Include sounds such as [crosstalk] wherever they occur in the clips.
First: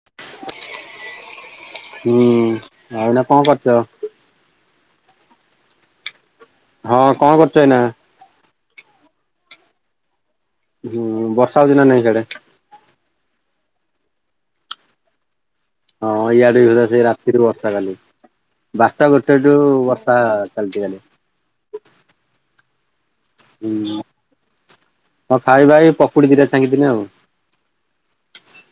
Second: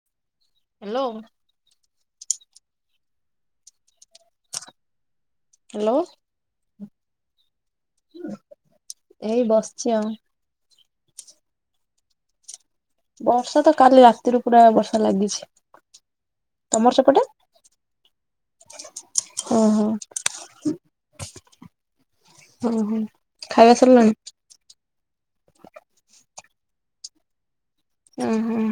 [unintelligible] Hello. ହୁଁ ଆଉ ଏଇନା କଣ କରୁଛ? ହାଲୋ। ହଁ କଣ କରୁଛ ଏଇନା? ଏଇ ବସିଛି ଆଉ ହୁଁ, ବର୍ଷା ଦିନ ନାଇଁ ସିଆଡେ? ବର୍ଷା ତ, କାଲି ରାତିରୁ ପୁରା ବର୍ଷା ଲାଗିଛି। ହଁ ଇଆଡେ ବି ତମର ସେଇ ସେପଟେ? ରାତିରୁ ବର୍ଷା କାଲି ବାରଟା ଗୋଟେ ଠୁ ବର୍ଷା ଚାଲିଛି ଇଆଡେ। ଓ ହୋ, ହୁଁ ଖାଇବା ସରିଗଲାଣି। ହଁ ଖାଇବା ଏଇ ପକୁଡି ଦିଟା ଛାଙ୍କିଥିଲି ଆଉ ହୁଁ ଉଁ ହୁଁ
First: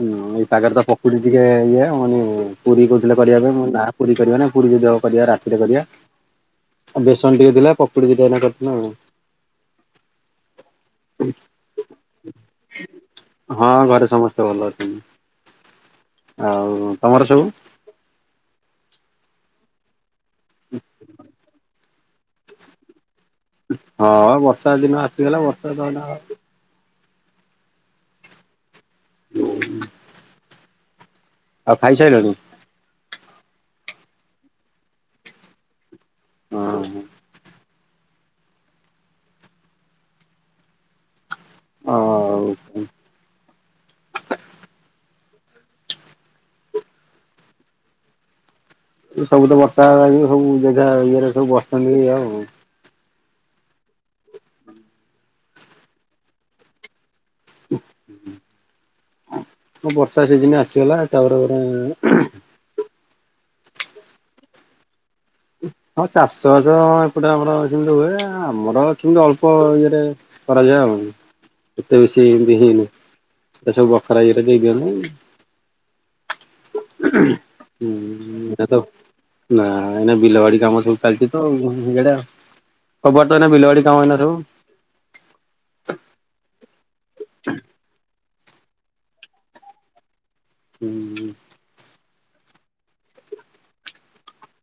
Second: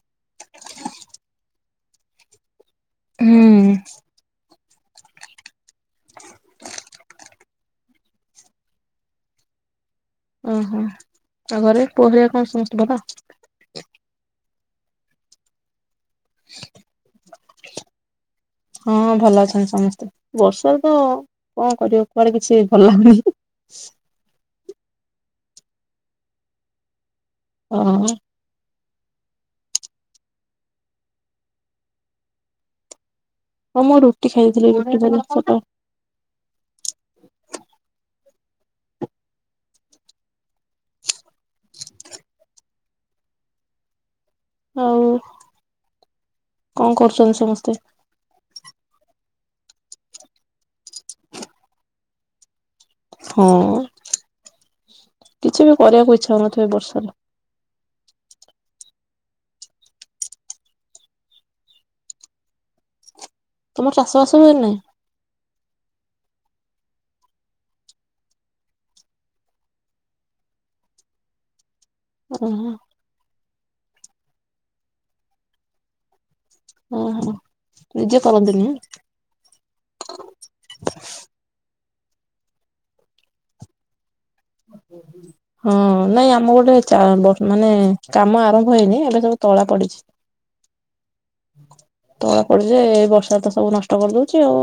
ହୁଁ ଏଇ ପାଗରେ ତ ପକୁଡି ଟିକେ ଇଏ, ମାନେ ପୁରି କହୁଥିଲେ କରିବା ପାଇଁ ହୁଁ ନା ପୁରି କରିବା ନାଇଁ। ପୁରୀ ଯଦି କରିବା ରାତିରେ କରିବା ଆଉ, ବେସନ ଟିକେ ଥିଲା ପକୁଡ଼ି ଦିଟା ଏଇନା କରିଥିଲ ଆଉ ଓହୋ, ଆଉ ଘରେ ପୁରୀରେ କଣ ସମସ୍ତେ [unintelligible] ହଁ ଘରେ ସମସ୍ତେ ଭଲ ଅଛନ୍ତି, ଆଉ ତମର ସବୁ? ହଁ ଭଲ ଅଛନ୍ତି, ସମସ୍ତେ ବର୍ଷା ତ କଣ କରିବ କୁଆଡେ? କିଛି ଭଲ ଲାଗୁନି? ହଁ ବର୍ଷା ଦିନ ଆସିଗଲା, ବର୍ଷା ଏଇନା ହଁ ଅଁ [unintelligible] ଆଉ ଖାଇସାଇଲଣି? ହଁ ମୁଁ ରୁଟି ଖାଇଥିଲି, ରୁଟି ଭଜା ସହିତ। ହଁ ଅଁ ଅ ଉ। ହଉ କଣ କରୁଛନ୍ତି ସମସ୍ତେ? ଏ ସବୁ ତ ବର୍ଷା ଇଏ ସବୁ ଜା ଇଏରେ ସବୁ ବସିଛନ୍ତି ଆଉଉ ହଁ କିଛି ବି କରିବାକୁ ଇଛା ହଉନଥିବ, ବର୍ଷାରେ? ବର୍ଷା ସିଜିନ ଆସିଗଲା, ତାପରେ ପ ତୁମର ଚାଷବାସ ହୁଏନା ନାହିଁ? ହଁ ଚାଷବାଷ ହଁ ଏପଟେ ଆମର ସେମିତି ହୁଏ ଏ ଆମର ଏଠି ଅଳ୍ପ ଇଏରେ। କରାଯାଏ ଆଉ ଏତେ ବେଶି ଏମିତି ଓହୋ ହେଇନି ଏ ସବୁ ବଖରା ଇଏରେ ଦେଇଦିଅନ୍ତି। ଓହୋ ହୁଁ ନିଜେ ଏଟା କରନ୍ତିନି? ତ। ନା ଏଇନା ବିଲବାଡି କାମ ସବୁ ଚାଲିଛି ତ ଉଁ ଇଆଡେ। ଖବର ତ ଏଇନା ବିଲବାଡ଼ି କାମ ଏଇନା ସବୁ। ହଁ ପଗୁଡ଼ି। ହଁ ନାଇଁ ଆମ ପଟେ ଚା ବ ମାନେ କାମ ଆରମ୍ଭ ହେଇନି ଏବେ ସବୁ ତଳା ପଡିଛି। ହୁଁ। ତଳା ପଡୁ ଯେ ଏ ବର୍ଷା ତ ସବୁ ନଷ୍ଟ କରିଦଉଛି ଆଉ।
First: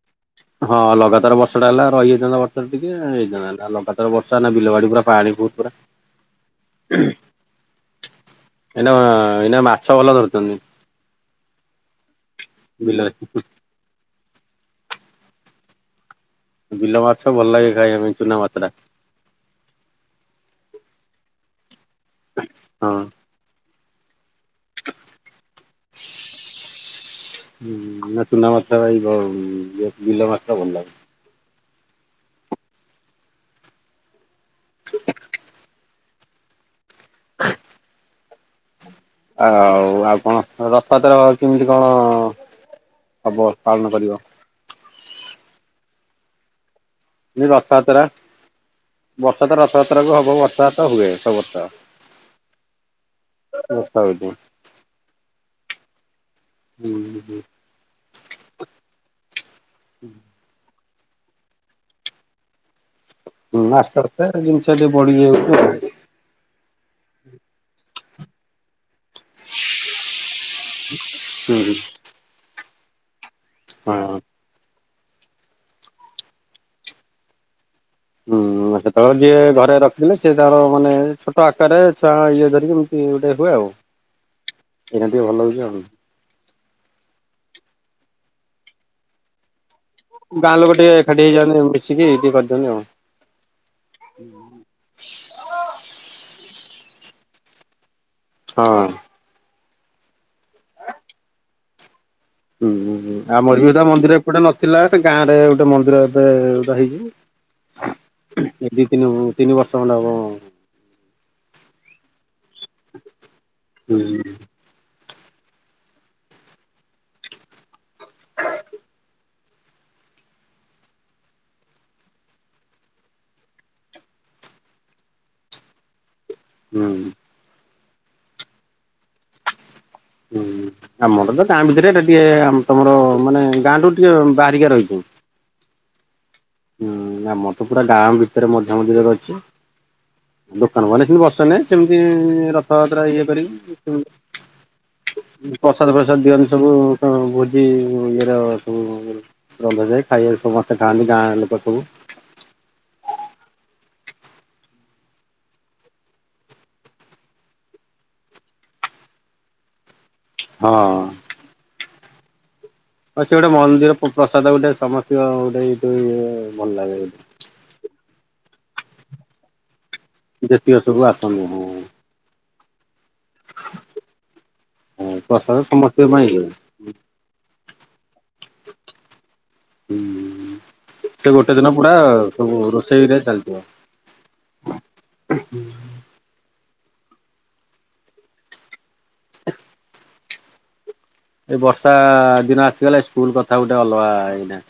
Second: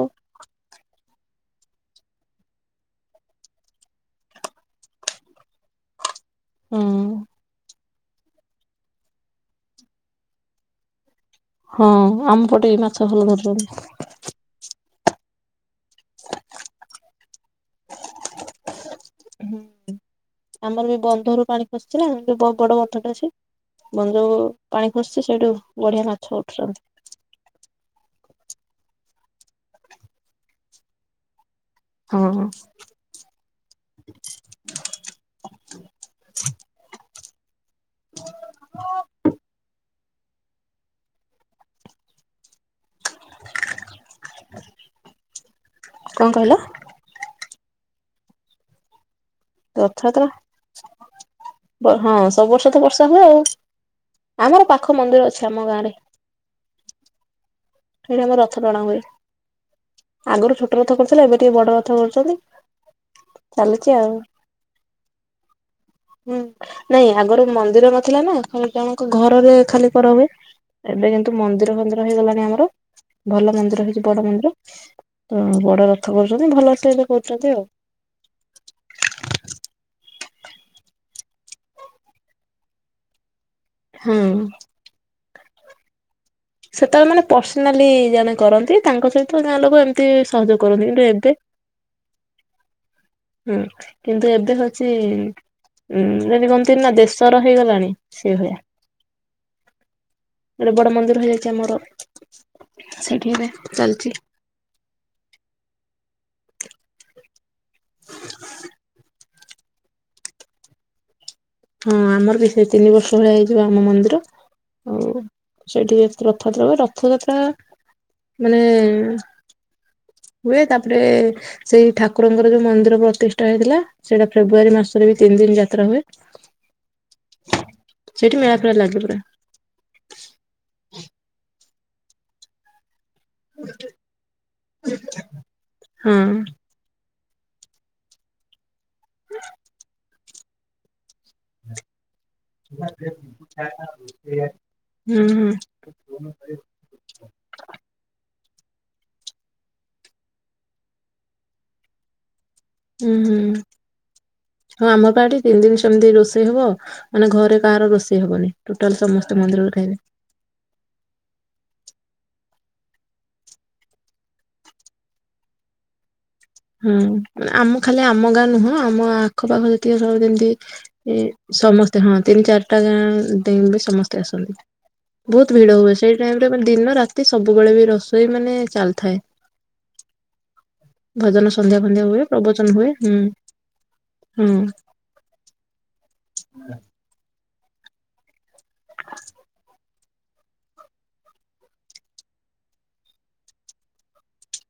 ହଁ ଲଗାତାର ବର୍ଷାଟା ହେଲା ରହିଯାଇଥାନ୍ତା ବର୍ତ୍ତମାନ ଟିକେ ହେଇଥାନ୍ତା ନା ଲଗାତାର ବର୍ଷା ନାଗିଲେ ବିଲବାଡି ପୁରା ପାଣି। ବହୁତ୍ ପୁରା। ହ। ଏଇନା ଏଇନା ମାଛ ଭଲ ଧରୁଛନ୍ତି। ହଁ ଆମ ପଟେ ବି ମାଛ ବିଲରେ। ଭଲ ଧରୁଛନ୍ତି। ବିଲ ମାଛ ଭଲ ଲାଗେ ଖାଇବା ପାଇଁ ଚୁନା ମାଛଟା। ହୁଁ ଆମର ବି ବନ୍ଧରୁ ପାଣି ଖସିଛି ନା [unintelligible] ବହୁତ୍ ବଡ ହଁ। ବନ୍ଧ ଟେ ଅଛି। ବନ୍ଧ ପାଣି ଖସୁଛି ସେଇଠୁ ବଢିଆ ମାଛ ଉଠୁଛନ୍ତି। ହୁଁ ନା ଚୁନା ମାଛ ଭାରି ବ ଉଁ ଇଏ ବିଲ ମାଛଟା ଭଲ ଲାଗେ। ହଁ ହଁ। [unintelligible] ହ। ହ ହ। ଆଉ ଆଉ କଣ ଅ ରଥଯାତ୍ରା କେମିତି କଣ? ହବ ପାଳନ କରିବ। କଣ କହିଲ? [unintelligible] ରଥଯାତ୍ରା। ବର୍ଷା ତ ରଥଯାତ୍ରାକୁ ରଥଯାତ୍ରା ହବ ବର୍ଷା ତ ହୁଏ ସବୁ ବର୍ଷ। ବ ହଁ ସବୁ ବର୍ଷ ତ ବର୍ଷା ହୁଏ ଆଉ। ବର୍ଷା ହଉଚି। ଆମର ପାଖ ମନ୍ଦିର ଅଛି ଆମ ଗାଁ ରେ। ହୁଁ ହୁଁ‌। ଠେଇ ଆମ ରଥ ଟଣା ହୁଏ। ଆଗରୁ ଛୋଟ ରଥ କରୁଥିଲେ ଏବେ ଟିକେ ବଡ ରଥ କରୁଛନ୍ତି। ହୁଁ ଚାଲିଛି ଆସ୍ତେ ଆଉ। ଆସ୍ତେ ଜିନିଷ ଟେ ବଢି ଯାଉଛି ଆଉ। ହୁଁ ନାଇଁ ଆଗରୁ ମନ୍ଦିର ନଥିଲା ନା। [unintelligible] ଜଣଙ୍କ ଘରରେ ଖାଲି କରା ହୁଏ ଏବେ କିନ୍ତୁ ହୁଁ ହୁଁ ମନ୍ଦିର ଫନ୍ଦିର ହେଇଗଲାଣି ଆମର। ଭଲ ମନ୍ଦିର ହେଇଛି ହଁ। ବଡ ମନ୍ଦିର ତ ବଡ ରଥ କରୁଛନ୍ତି ଭଲ ର ସହିତ କରୁଛନ୍ତି ଆଉ। ହୁଁ ଯେତେବେଳେ ଯିଏ ଘରେ ରଖିଥିଲେ ସିଏ ତାର ମାନେ ଛୋଟ ଆକାରେ ଛୁଆ ଇଏ ଧରିକି ଏମିତି ଗୋଟେ ହୁଏ ଆଉ। ହଁ। ଏଇନା ଟିକେ ଭଲ ହଉଛି ଆଉ। ସେତେବେଳେ ମାନେ ପର୍ସନାଲି ଜଣେ କରନ୍ତି ତାଙ୍କ ସହିତ ଗାଁ ଲୋକ ଏମ ଗାଁ ଲୋକ ଟିକେ ଏକାଠି ହେଇଯାଆନ୍ତି ମିଶିକି ଟିକେ କରିଦଅନ୍ତି ଆଉ। ହୁଁ କିନ୍ତୁ ଏବେ ହଉଛି ଉଁ ଯେମିତି କୁହନ୍ତି ନା ଦେଶ ର ହେଇଗଲାଣି। ସେଭଳିଆ ହଁ ଗୋଟେ ବଡ ମନ୍ଦିର ହେଇଯାଇଛି ଆମର। ହୁଁ ହୁଁ ସେଇଠି ଏବେ ଆମରି [unintelligible] ଚାଲିଛି ମନ୍ଦିର ଏପଟେ ନଥିଲା ସେ ଗାଁ ରେ ଗୋଟେ ମନ୍ଦିର ଏବେ ବା ହେଇଛି। ଏ ଦି ତିନି ତିନି ବର୍ଷ ଖଣ୍ଡେ ହବ। ହଁ ଆମର ବି ସେ ତିନି ବର୍ଷ ଭଳିଆ ହେଇଯିବ ଆମ ମନ୍ଦିର। ଆଉ ସେଇଠି ହୁଏ ରଥଯାତ୍ରା ହୁଏ ରଥଯାତ୍ରା। ମାନେ ହୁଏ ତାପରେ। ସେଇ ଠାକୁରଙ୍କର ଯୋଉ ମନ୍ଦିର ପ୍ରତିଷ୍ଠା ହେଇଥିଲା ସେଇଟା ଫେବୃଆାରୀ ମାସରେ ବି ତିନି ଦିନ ଯାତ୍ରା ହୁଏ। ହୁଁ। ସେଇଠି ମେଳା ଫେଳା ଲାଗେ ପୁରା। ହୁଁ ଆମର ତ ଗାଁ ଭିତରେ ଏଟା ଟିକେ ତମର ମାନେ ଗାଁଠୁ ଟିକେ ବାହାରିକା ରହିଛି। ହଁ। ହୁଁ ଆମର ତ ପୁରା ଗାଁ ଭିତରେ ମଝା ମଝିରେ ରହିଁଛି। ଦୋକାନ ବାଡ଼ି ସେମିତି ବସେ ନେଇ ସେମିତି ରଥଯାତ୍ରା ଇଏ କରିକି ହୁଁ ହୁଁ ପ୍ରସାଦ ପ୍ରସାଦ ଦିଅନ୍ତି ସବୁ ତ ଭୋଜି ଇଏର ସବୁ ରନ୍ଧାଯାଏ ଖାଇବାକୁ ସମସ୍ତେ ଖାଆନ୍ତି ଗାଁ ଲୋକ ସବୁ। ହୁଁ ହୁଁ ହଁ ଆମ ପା ଏଠି ତିନି ଦିନ ସେମିତି ରୋଷେଇ ହବ। ମାନେ ଘରେ କାହାର ରୋଷେଇ ହବନି ଟୋଟାଲ ସମସ୍ତେ ମନ୍ଦିରରେ ଖାଇବେ। ହଁ। ଅଛି ଗୋଟେ ମନ୍ଦିର ପ ପ୍ରସାଦ ଗୋଟେ ସମସ୍ତୀଙ୍କ ଗୋଟେ ଇଏ ଭଲ ଲାଗେ ଗୋଟେ। ହୁଁ ଆମ ଖାଲି ଆମ ଗାଁ ନୁହଁ ଆମ ଆଖପାଖ ଯେ ଟଏ ସବୁ ଯେତିକ ସବୁ ଯେମିତି ଆସନ୍ତି ହଁ ସମସ୍ତେ ହଁ ତିନି ଚାରିଟା ଗାଁ ବି ସମସ୍ତେ ଆସନ୍ତି ହଁ ବହୁତ ପ୍ରସାଦ ଭିଡ ହୁଏ। ସମସ୍ତଙ୍କ ସେଇ ପାଇଁ ଟାଇମ ହୁଏ। ରେ ମାନେ ଦିନ ରାତି ସବୁବେଳେ ବି ରସେଇ ମାନେ ଚାଲିଥାଏ। ହୁଁ ସେ ଭଜନ ଗୋଟେ ଦିନ ସନ୍ଧ୍ୟା ପୁରା ଫନ୍ଧ୍ୟା ହୁଏ ସବୁ ରୋଷେଇରେ ଚାଲିଯିବ। ହଁ। ଏ ବର୍ଷା ଦିନ ଆସିଗଲେ ସ୍କୁଲ କଥା ଗୋଟେ ଅଲଗା ହେଇନା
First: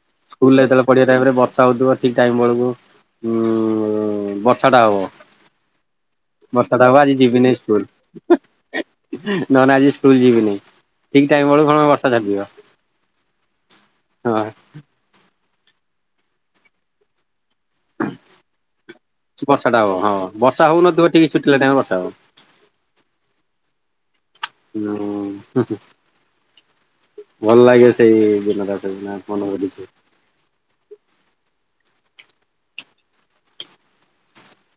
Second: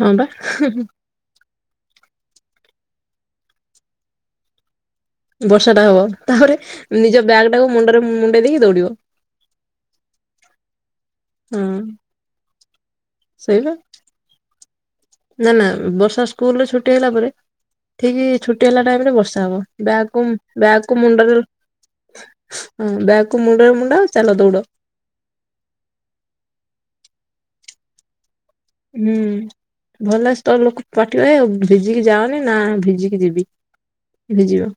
ହଁ ବା ସ୍କୁଲରେ ଯେତେବେଳେ ପାଢିଆ ଟାଇମ ରେ ବର୍ଷା ହଉଥିବ ଠିକ ଟାଇମ ବେଳକୁ ଉ ବର୍ଷା ଟା ହବ ବର୍ଷା ଟା ହବ ତାପରେ ବର୍ଷାଟା ହବ ଆଜି ନିଜ ବ୍ୟାଗ ଟାକୁ ମୁଣ୍ଡରେ ମୁଣ୍ଡେଇ ଦେଇକି ଦୌଡିବ। ନହେନେ ଆଜି ସ୍କୁଲ ଯିବିନି ଠିକ ଟାଇମ ହଁ ବେଳକୁ କଣ ବର୍ଷା ଛାଡ଼ିଯିବ। ସେଇବା ହଁ। ନା ନା ବର୍ଷା ସ୍କୁଲ ରେ ଛୁଟି ହେଲା ପରେ ଠିକ ଛୁଟି ହେଲା ଟାଇମରେ ବ ର୍ଶା ହବ। ବର୍ଷାଟା ବ୍ୟାଗ୍ ହଁ କୁ ବର୍ଷା ବ୍ୟାଗ୍ କୁ ହଉନଥିବ ଠିକ ମୁଣ୍ଡରେ ଛୁଟିଲା ଟାଇମ ବର୍ଷା ହଁ ବ୍ୟାଗକୁ ମୁଣ୍ଡରେ ମୁଣ୍ଡ ଚାଲ ଦୌଡ ହଁ ଭଲ ଲାଗେ ସେଇ ଦିନରା। ହୁଁ ଭଲସେ ତ ଲୋକ ପାଟି କରିବେ ନା ଭିଜିକି ଯାଅନି ନା ଭିଜିକି ଯିବି। ହେବେ ଯିବା।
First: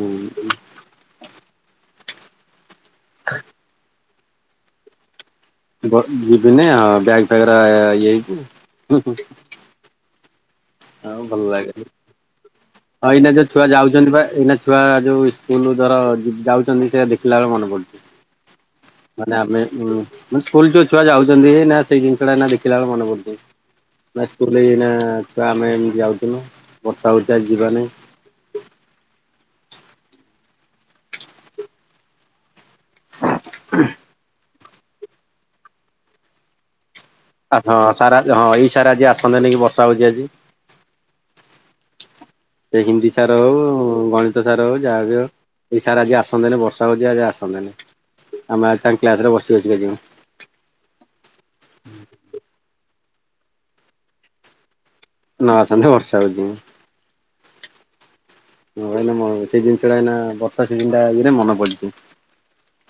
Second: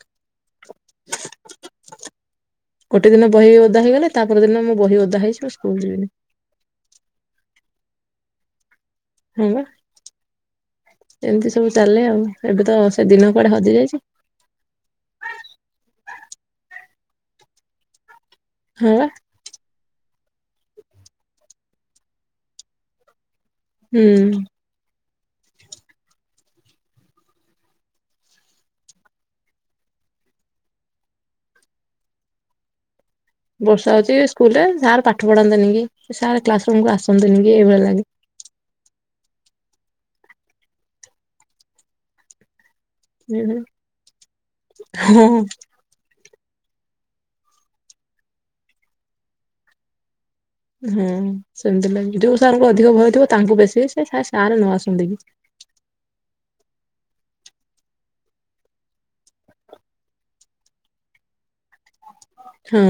ହୁଁ [unintelligible] ଗୋଟେ ଦିନ ବହି ଓଦା ହେଇଗଲେ ତାପର ଦିନ ମୋ ବହି ଓଦା ହେଇଛି ସ୍କୁଲ ବ ଯିବିନି ଯିବି ନାଇ ବ୍ୟାଗ ଫ୍ୟାଗ୍ ରା ଇଏ ହେଇଚି ହୁ ହୁ। ହଁ ବା ଏମିତି ସବୁ ଲାଗେ। ଚାଲେ ଆଉ। ଏବେ ତ ସେ ହଁ ଦିନ ଏଇନା ଯୋଉ କୁଆଡେ ଛୁଆ ହଜି ଯାଇଛି ଯାଉଛନ୍ତି ବା ଏଇନା ଛୁଆ ଯୋଉ ସ୍କୁଲ ଧର ଯାଉଛନ୍ତି ସେରା ଦେଖିଲା ବେଳକୁ ମନେ ପଡୁଛି। ହଁ ବା। ମାନେ ଆମେ ସ୍କୁଲ ଯୋଉ ଛୁଆ ଯାଉଛନ୍ତି ନା ସେଇ ଜିନିଷ ଟା ଦେଖିଲାବେଳକୁ ମନେ ପଡୁଛି। ନା ହୁଁ ସ୍କୁଲରେ ଏଇନା ଛୁଆ ଆମେ ଏମିତି ଯାଉଥିଲୁ। ବର୍ଷା ହୋଉଛି ଯିବାନାଇ। ବର୍ଷା ହଉଛି ସ୍କୁଲ ରେ ସାର୍ ପାଠ ପଢାନ୍ତେନି କି ସାର୍ କ୍ଲାସ ରୁମକୁୁ ଆସନ୍ତେନି କି ଏଇଭଳିଆ ହଁ ଲାଗେ। ସାରା ହଁ ଏଇ ସାର ଆଜି ଆସନ୍ତେନିକି ବର୍ଷା ହେଉଛି ଆଜି ସେ ହିନ୍ଦୀ ସାର ହଉ ଗଣିତ ସାର ହଉ ଯାହା ବି ହଉ ହଁ ଏଇ ସାର୍ ଆଜି ଆସନ୍ତେନି ବର୍ଷା ହେଉଛି ଆଜି ଆସନ୍ତେନି ଆମେ ତାଙ୍କ କ୍ଲାସ୍ରରେ ବସି ବସିକା ଯିବୁ। ହଁ ସେମତି ଲାଗେ ଯୋଉ ସାର୍ ଙ୍କୁ ଅଧିକ ଭୟ ଥିବ ତାଙ୍କୁ ବେଶୀ ସେ ସାର୍ ନ ଆସନ୍ତେ କି। ନ ଆସନ୍ତେ ବର୍ଷା ହୋଉଛି। ହଁ ଏଇନେ ମ ସେଇ ଜିନିଷଟା ଏନା ବର୍ଷା ସିିଜିନଟା ଇଏରେ ମନ ପଡିଛି। ହଁ।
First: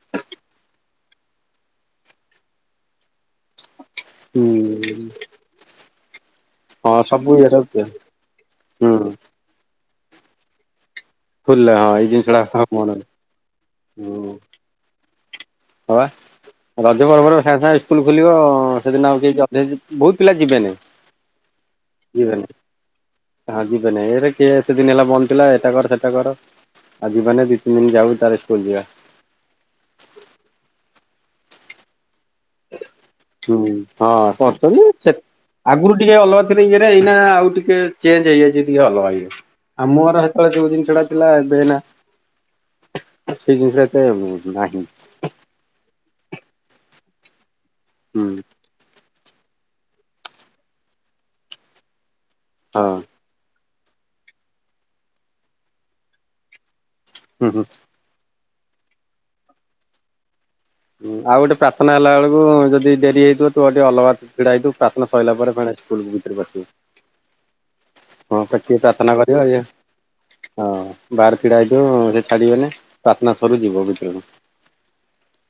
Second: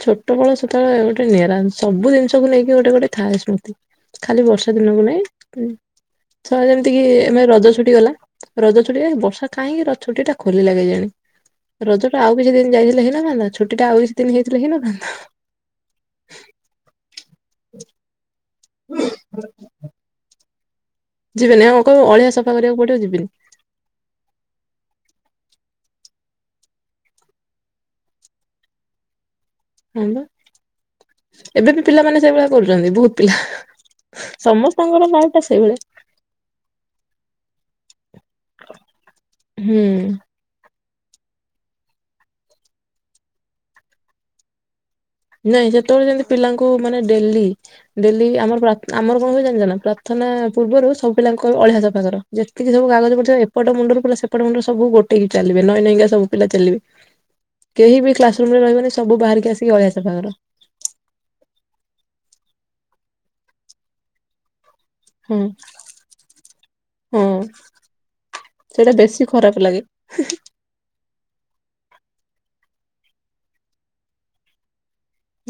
ଛୋଟବେଳ ସେତେବେଳେ ଗୋଟେ ନିଆରା ସବୁ ଜିନିଷକୁ ନେଇକି ଗୋଟେ ଗୋଟେ ଥାଏ ସ୍ମୃତି। ଖାଲି ହୁଁ ବର୍ଷା ଦିନକୁ ନାଇଁ ଥ ଯେମିତି ହଁ କିି ସବୁ ମେ ଇଏର ରଜ ଛୁଟି ହୁଁ ଗଲା ରଜ ଛୁଟି ବର୍ଷା କାହିଁକି ର ଛୁଟ ଟା ଖୋଲିଲି କେଜାଣି ଖୋଲିଲା ହଁ ରଜ ଏଇ ଟା ଆଉ କିଛି ଜିନିଷଟା ଦିନ ମନରେ ଯାଇଥିଲେ ହୋଇନଥାନ୍ତା ଛୁଟିଟା ଆଉ କିଛି ଲେହିନଥାନ୍ତା। ହଁବା ରଜ ପର୍ବରେ ସାଙ୍ଗେ ସାଙ୍ଗେ ଇସ୍କୁଲ ଖୋଲିବ ଆଉ। ହଁ ସେଦିନ ଆଉ କେହି ଅ ବହୁତ ପିଲା ଯିବେନି ଯିବେନି ଆଉ କୁ ଅଳିଆ ଯିବେନି ସଫା କରିବାକୁ ପଡ଼ିବ ଯିବିନି। ହଁ ଯିବେନାଇଁ ଏରେ କିଏ ଏତେ ଦିନ ହେଲା ବନ୍ଦ ଥିଲା ଏଟା କର ସେଟା କର ଆଉ ଜୀବନୀ ଦି ତିନିି ଦିନ ଯାଉ ତାର ସ୍କୁଲ ଯିବା। ହଁ ବା ଏବେ ବି ପିଲାମାନେ ସେଇଭଳିଆ କରୁଛନ୍ତି ବହୁତୁ ହୁଁ ହଁ କରୁଛନ୍ତି ସେ ଲାଇଫ ଟା ସେଇଭଳିଆ ଆଗରୁ ଟିକେ ଅଲଗା ଥୀରେ ଇଏରେ ଏଇନା ଆଉ ଟିକେ ଚେଞ୍ଜ ହେଇଯାଇଛି ଟିକେ ଅଲଗା ହେଇଯାଇଛି ହୁଁ। ଆଉ ମୋର ହେ ସେତେବେଳେ ଯୋଉ ଜିନିଷଟା ଥିଲା ଏବେ ଏହିନା ସେଇ ଜିନିଷଟା ଏତେ ନାହିଁ। ନାଇଁ ସେତେବେଳେ ଯେମିତି ପିଲାଙ୍କୁ ମାନେ ଡେଲି ହୁଁ ଡେଲି ଆମର ପ୍ରା ଆମର କଣ ହୁଏ ଜାଣିଛ ନା ପ୍ରାର୍ଥନା ପୂର୍ବରୁ ସବୁ ପିଲାଙ୍କୁ ଅଳିଆ ସଫାକର ଯେତିକି ହଁ ସବୁ କାଗଜ ପଡ଼ିଥିବ ଏପଟ ମୁଣ୍ଡର ପିଲା ସେପଟ ମୁଣ୍ଡରେ ସବୁ ଗୋଟେଈକି ଚାଲିବେ ନଇ ନଇ କା ସବୁିପିଲା ଚାଲିବେ। ହୁଁ ହୁଁ। କେହି ବି କ୍ଲାସରୁମରେ ରହିବନି ସବୁ ବାହାରିକି ଆସିକି ଅଳିଆ ସଫା କର। ହୁଁ ଆଉ ଗୋଟେ ପ୍ରାର୍ଥନା ହେଲା ବେଳକୁ ଯଦି ଡେରି ହେଇଥିବ ତୁ ଟିକେ ଅଲଗା ଛିଡ଼ାହେଇଥିବ ପ୍ରାର୍ଥନା ସରିଲା ପରେ ଫେଣେ ସ୍କୁଲ ଭିତରକୁ ଆଶିବୁ। ହୁଁ। ହଁ ପେଟି ପ୍ରାର୍ଥନା କରିବା ଇଏ ହଁ ବାହାରେ ଛିଡା ହେଇଥିବ ସେ ଛାଡିବେନି ପ୍ରାର୍ଥନା ସରୁ ଯିବ ଭିତରକୁ।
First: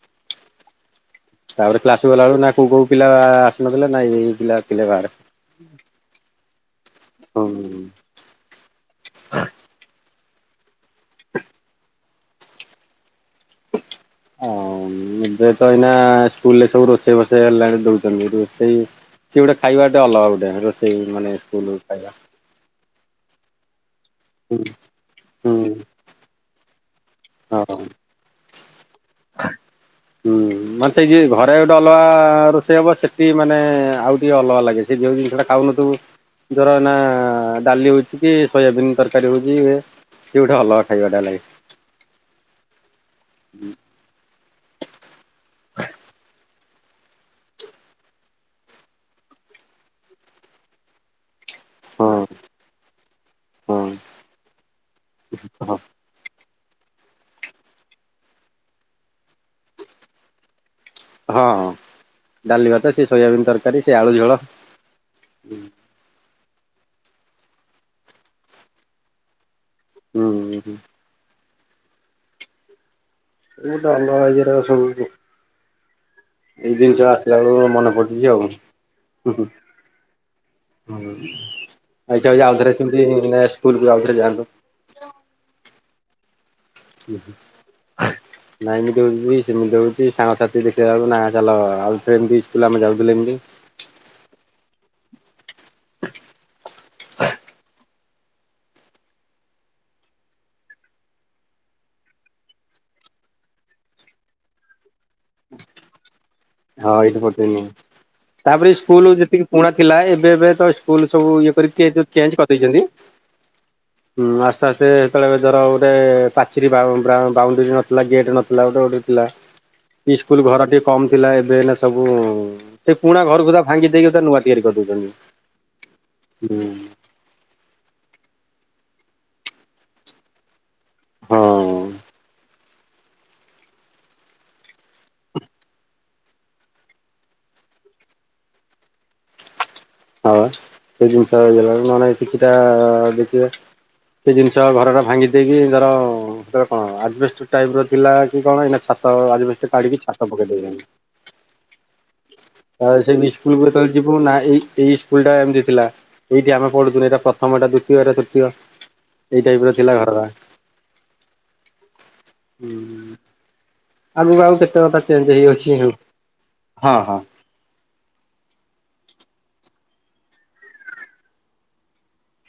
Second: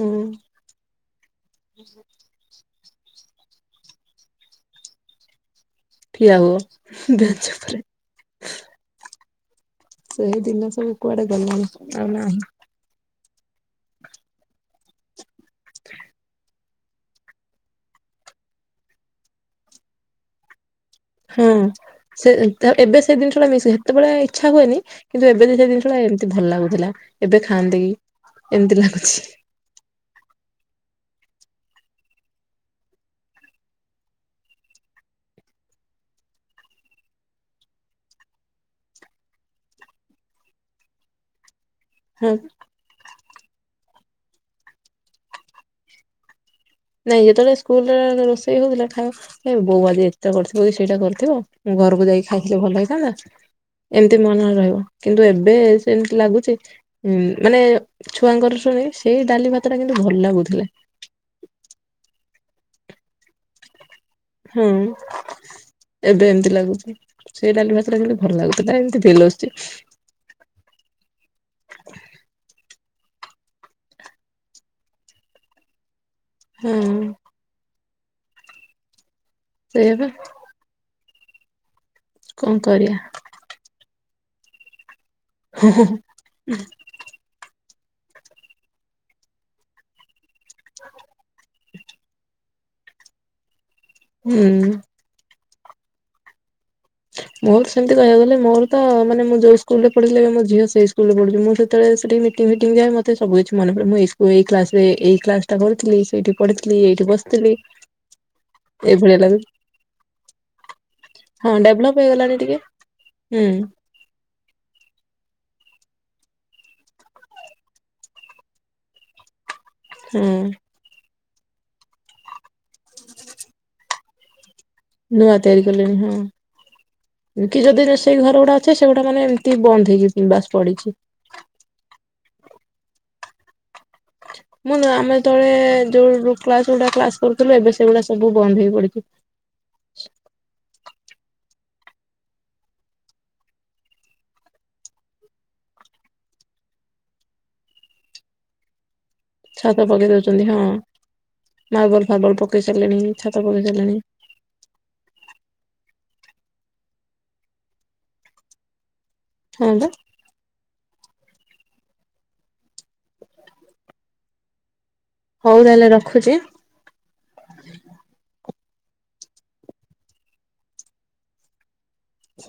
ହୁଁ। ତାପରେ କ୍ଲାସ କୁ ଗଲାବେଳକୁ ନା କୋଉ କୋଉ ପିଲା ଆସିନଥିଲେ ନା ଏଇ ଏଇ ପିଲା ଥିଲେ ବାହାରେ। ଠିଆ ହୁଅ ବେଞ୍ଚ ଉପରେ। ହଁ ସେଇ ଦିନ ସବୁ କୁଆଡେ ଗଲାଣି ଆଉ ନାହିଁ। ହ ଏବେ ତ ଏଇନା ସ୍କୁଲରେ ସବୁ ରୋଷେଇ ଫୋ ସେ ହେଲାଣି ଦଉଛନ୍ତି ରୋଷେଇ ସିଏ ଗୋଟେ ଖାଇବାଟେ ଅଲଗା ଗୋଟେ ରୋଷେଇ ମାନେ ହଁ ସ୍କୁଲ ଖାଇବା ସେ ଏବେ ସେଇ ଜିନିଷଟା ମିଶ ସେତେବେଳେ ଇଚ୍ଛା ହୁଁ ହୁଏନି। କିନ୍ତୁ ଏବେ ହୁଁ। ସେ ଜିନିଷଟା ଏମିତି ଭଲ ଲାଗୁଥିଲା। ଏବେ ହଁ ଖାଆନ୍ତି କି ଏମିତି ଲାଗୁଛି। ହୁଁ। ମାନେ ସେଇ ଯେ ଘରେ ଗୋଟେ ଅଲଗା ରୋଷେଇ ହବ ସେଠି ମାନେ ଆଉ ଟିକେ ଅଲଗା ଲାଗେ ସେ ଯୋଉ ଜିନିଷଟା ଖାଉନଥିବୁ ଧର ନା ଡାଲି ହଉଛି କି ସୋୟାବିିନ ତରକାରୀ ହଉଛି ଇଏ ସେ ଗୋଟେ ଅଲଗା ଖାଇବାଟା ଲାଗେ। ହଁ। ହୁଁ। ନାଇଁ ଯେତେବେଳେ ସ୍କୁଲରେ ରୋଷେଇ ହଉଥିଲା ଖାଇ ବୋଉ ଆଜି ଏତେ କରିଥିବ କି ସେଇଟା କରିଥିବ ମୁଁ ଘରକୁ ହଁ ଯାଇକି ଖାଇଥିଲେ ଭଲ ହେଇଥାନ୍ତା ହଁ ଏମିତି ମନରେ ରହିବ କିନ୍ତୁ ଏବେ ହଁ ସେ ଲାଗୁଛି ମାନେ ଛୁଆଙ୍କର ଶୁଣି ସେଇ ଡାଲି ଭାତ ଟା କିନ୍ତୁ ଭଲ ଲାଗୁଥିଲା। ହଁ ହଁ ଡାଲି ଭାତ ସେ ସୋୟାବିିନ ତରକାରୀ ସେ ଆଳୁ ଝୋଳ ହୁଁ। ଏବେ ଏମିତି ଲାଗୁଛି ସେଇ ଡାଲି ଭାତଟା କିନ୍ତୁ ଭଲ ଲାଗୁଥିଲା ଏମିତି ଫିଲ ଆସୁଛି। ହୁଁ ହୁଁ। ସ ଡ ସବୁ ହଁ ଏଇ ଜିନିଷ ଆସ [unintelligible] ପିଲାବେଳୁ ମନେ ପଡୁଛି ଆଉ ହୁଁ ହୁଁ। ସେଇଆ ବା ହୁଁ ଇଚ୍ଛା ହଉଛି କଣ ଆଉଥରେ କରିବା ସେମିତି ମାନେ ସ୍କୁଲକୁ ଆଉଥରେ ଯାଆନ୍ତୁ। ହଁ ାହଁା ହଁ ା। ନାଇଁ ଏମିତି ହୋଉଚି ସେମିତ ସାଙ୍ଗସା ଠିକ ଦେଖିଲାବେଳକୁ ନା ଚାଲ ଆଉଥିଲେ ଏମ୍ ତି ସ୍କୁଲ ଆମେ ଯାଉଥିଲେ ଏମିତି ହୁଁ। ମୋର ସେମିତି କହିବାକୁ ଗଲେ ମୋର ତ ମାନେ ମୁଁ ଯୋଉ ସ୍କୁଲ ରେ ପଢିଥିଲି ମୋ ଝିଅ ସେଇ ସ୍କୁଲ ରେ ପଢୁଚି ମୁଁ ସେତେବେଳେ ସେଠି ମି ମିଟିଂ ଫିଟିଂ ଯାଏ ମତେ ସବୁ କିଛି ମନେପଡେ ମୁଁ ଏଇ ସ୍କୁ ଏଇ କ୍ଲାସରେ ଏଇ କ୍ଲାସ୍ ଟା କରିଥିଲି ସେଇଠି ପଢିଥିଲି ହଁ ଏଇଠି ଏଇଟି ବସିଥିଲି ପଠେଇନି। ତାପରେ ସ୍କୁଲ ଏଇଭଳିଆ ଲାଗୁ ଯେତିକି ପୁରୁଣା ଥିଲା ଏବେ ଏବେ ତ ସ୍କୁଲ୍ ସବୁ ଇଏ ହଁ କରି ଏ ଡେଭଲପ ଯୋଉ ହେଇଗଲାଣି ଚେଞ୍ଜ୍ ଟିକେ କରିଦେଇଚନ୍ତି ହୁଁ ହୁଁ ଆସ୍ତେ ଆସ୍ତେ ସେତେବେଳେ ଧର ଗୋଟେ ପାଚିରି ବା ବ୍ରା ବାଉଣ୍ଡରୀ ନଥିଲା ଗେଟ୍ ନଥିଲା ଗୋଟେ ଗୋଟେ ଥିଲା। ଇ ହଁ ସ୍କୁଲ୍ ଘର ଟିକେ କମ୍ ଥିଲା ଏବେ ହେନେ ସବୁ ସେ ପୁଣା ଘର ସୁଧା ତା ଭାଙ୍ଗି ଦେଇକ ନୂଆ ତିଆରି କରିଦୋଉଚ ନୂଆ ତିଆରି କଲେଣି ହଁ। କି ଯଦି ସେଇ ଘର ଗୁଡା ଅେ ସେଗୁଡା ମାନେ ଏମିତି ବନ୍ଦ ହେଇକି ବାସ୍ ପଡିଚି। ହଁ। ମୁଁ ନୁଆ ଆମେ ଯେତଳେ ଯୋଉ କ୍ଲାସ୍ ଗୁଡା କ୍ଲାସ କରୁଥିଲୁ ଏବେ ସେଗୁଡା ସବୁ ବନ୍ଦ୍ ହେଇ ପଡିଚି। ହୋଉ ଆଁ ସେ ଜିନ୍ଷଲା ହେଇଗଲା ଏଳକୁ ନହଲେ କିଛିଟା ଦେଖିବା। ସେ ଜିନ୍ଷ ଘରରା ଭାଙ୍ଗି ଦେଇେଇକି ଧର ସେତବେଳେ କଣ ଆଷ୍ଟ ଟାଇପ ର ଥିଲା କି କଣ ଏଇନା ଛାତ ଆଜବେଷ୍ଟେ କାଢ଼ିକି ଛାତ ପକେଇ ଦୋଉଚନ୍ତି। ମାର୍ବଲ ଫାର୍ବଲ ପ ତା ସେଇ ନି ଇସ୍କୁଲ୍ କୁ ଯେତଳେ ଯିବ ନା ଏଇ ଏଇ ଇସ୍କୁଲ୍ ଟା ଏମିତି ଥିଲା ଏଇଠି ଆମେ ପଢୁଥୁନୁ ଏଇଟା ପ୍ରଥମଟା ଏଇଟା ଦ୍ୱିତୀୟ ଏଇଟା ତୃତୀୟ ଏଇ ଟାଇପ୍ ହଁ ର ବା ଥିଲା ଘରରା। ହୁଁ ଆଗୁକୁ ଆଉ କେତେ କଥା ଚେଞ୍ଜ୍ ହଉ ହେଇଯାଉଛି ତାହେଲେ ହେଉ ରଖୁଛି। ହଁ ହଁ। ହ